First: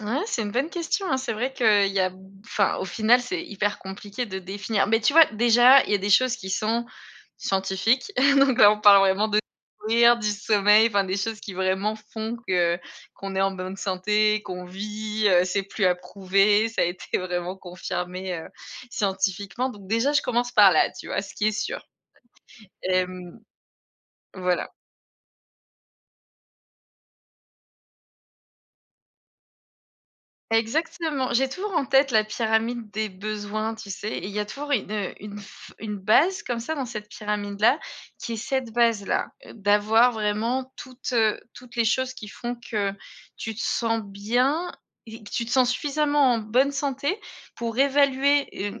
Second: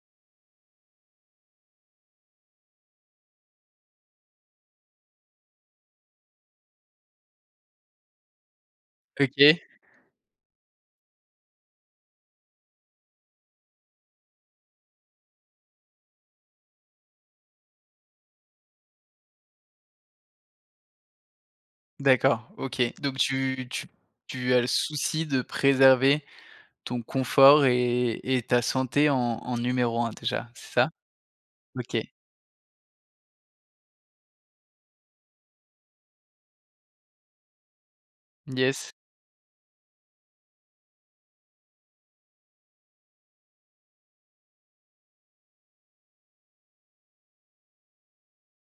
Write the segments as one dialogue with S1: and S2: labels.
S1: Ouais c'est une bonne question, hein, c'est vrai qu'il y a b enfin, au final c'est hyper compliqué de définir. Mais, tu vois, déjà, il y a des choses qui sont scientifiques, donc là on parle vraiment de
S2: OK.
S1: courir, du sommeil, enfin, des choses qui vraiment font que qu'on est en bonne santé, qu'on vit, heu, c'est plus à prouver, ça a été vraiment confirmé, heu, scientifiquement. Donc, déjà, je commence par là, tu vois? Ce qui est sûr
S2: D'accord. OK.
S1: et
S2: Donc,
S1: mmh
S2: tu tu tu as le
S1: Voilà.
S2: souci de préserver ton confort et et ta santé en en numéro 1 déjà, c'est ça?
S1: Exactement, j'ai toujours en
S2: OK.
S1: tête la pyramide des besoins, tu sais? Et il y a toujours une, heu, une f une base comme ça dans cette pyramide-là qui est cette
S2: Yes.
S1: base-là. D'avoir vraiment toutes, heu, toutes les choses qui font que tu te sens bien et que tu te sens suffisamment en bonne santé pour évaluer, heu, t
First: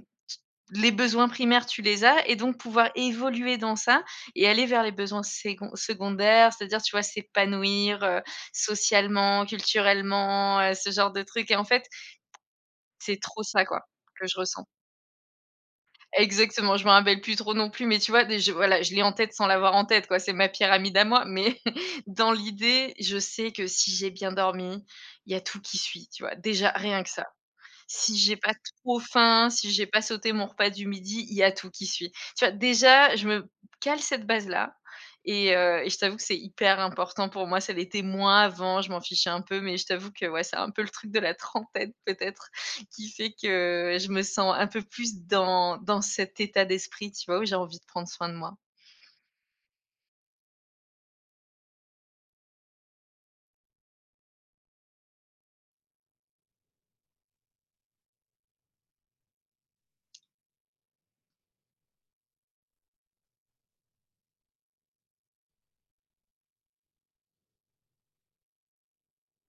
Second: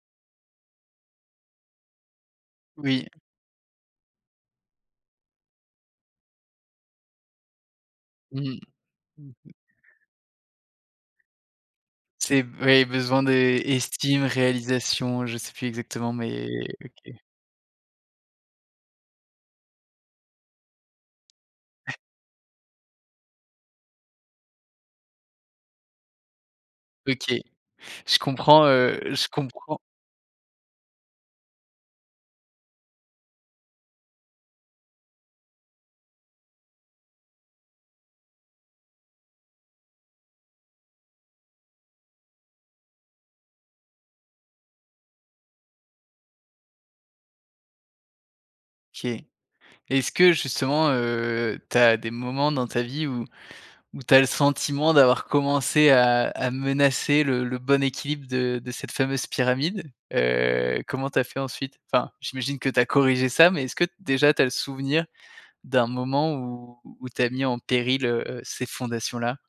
S1: les besoins primaires tu les as et donc pouvoir
S2: Oui.
S1: évoluer dans ça et aller vers les besoins sécon secondaires, c'est-à-dire, tu vois, s'épanouir, heu,
S2: Mmh. Mmh
S1: socialement,
S2: mh.
S1: culturellement, heu, ce genre de trucs et en fait.
S2: C'est v et
S1: C'est
S2: besoin
S1: trop
S2: d'é
S1: ça quoi,
S2: estime,
S1: que je ressens.
S2: réalisation, je sais plus exactement mais.
S1: Exactement je me
S2: OK.
S1: rappelle plus trop non plus mais, tu vois? Déj voilà, je l'ai en tête sans l'avoir en tête, quoi. C'est ma pyramide à moi, mais dans l'idée, je sais que si j'ai bien dormi, il y a tout qui suit, tu vois? Déjà rien que ça.
S2: OK.
S1: Si
S2: Je
S1: j'ai pas
S2: comprends,
S1: trop
S2: heu, je
S1: faim, si
S2: comprends
S1: j'ai pas sauté mon repas du midi, il y a tout qui suit, tu vois? Déjà, je me b cale cette base-là et heu, et je t'avoue que c'est hyper important pour moi. Ça l'était moins avant, je m'en fichais un peu mais je t'avoue que ouais, c'est un peu le truc de la trentaine peut-être qui fait que je me sens un peu plus dans dans cet état d'esprit, tu vois? Où j'ai envie de prendre soin de moi.
S2: OK. Est-ce que justement, heu, tu as des moments dans ta vie où où tu as le sentiment d'avoir commencé à à menacer le le bon équilibre de de cette fameuse pyramide? Heu, comment tu as fait ensuite? Enfin, j'imagine que tu as corrigé ça, mais est-ce que déjà tu as le souvenir d'un moment où où tu as mis en péril, heu, ces fondations-là?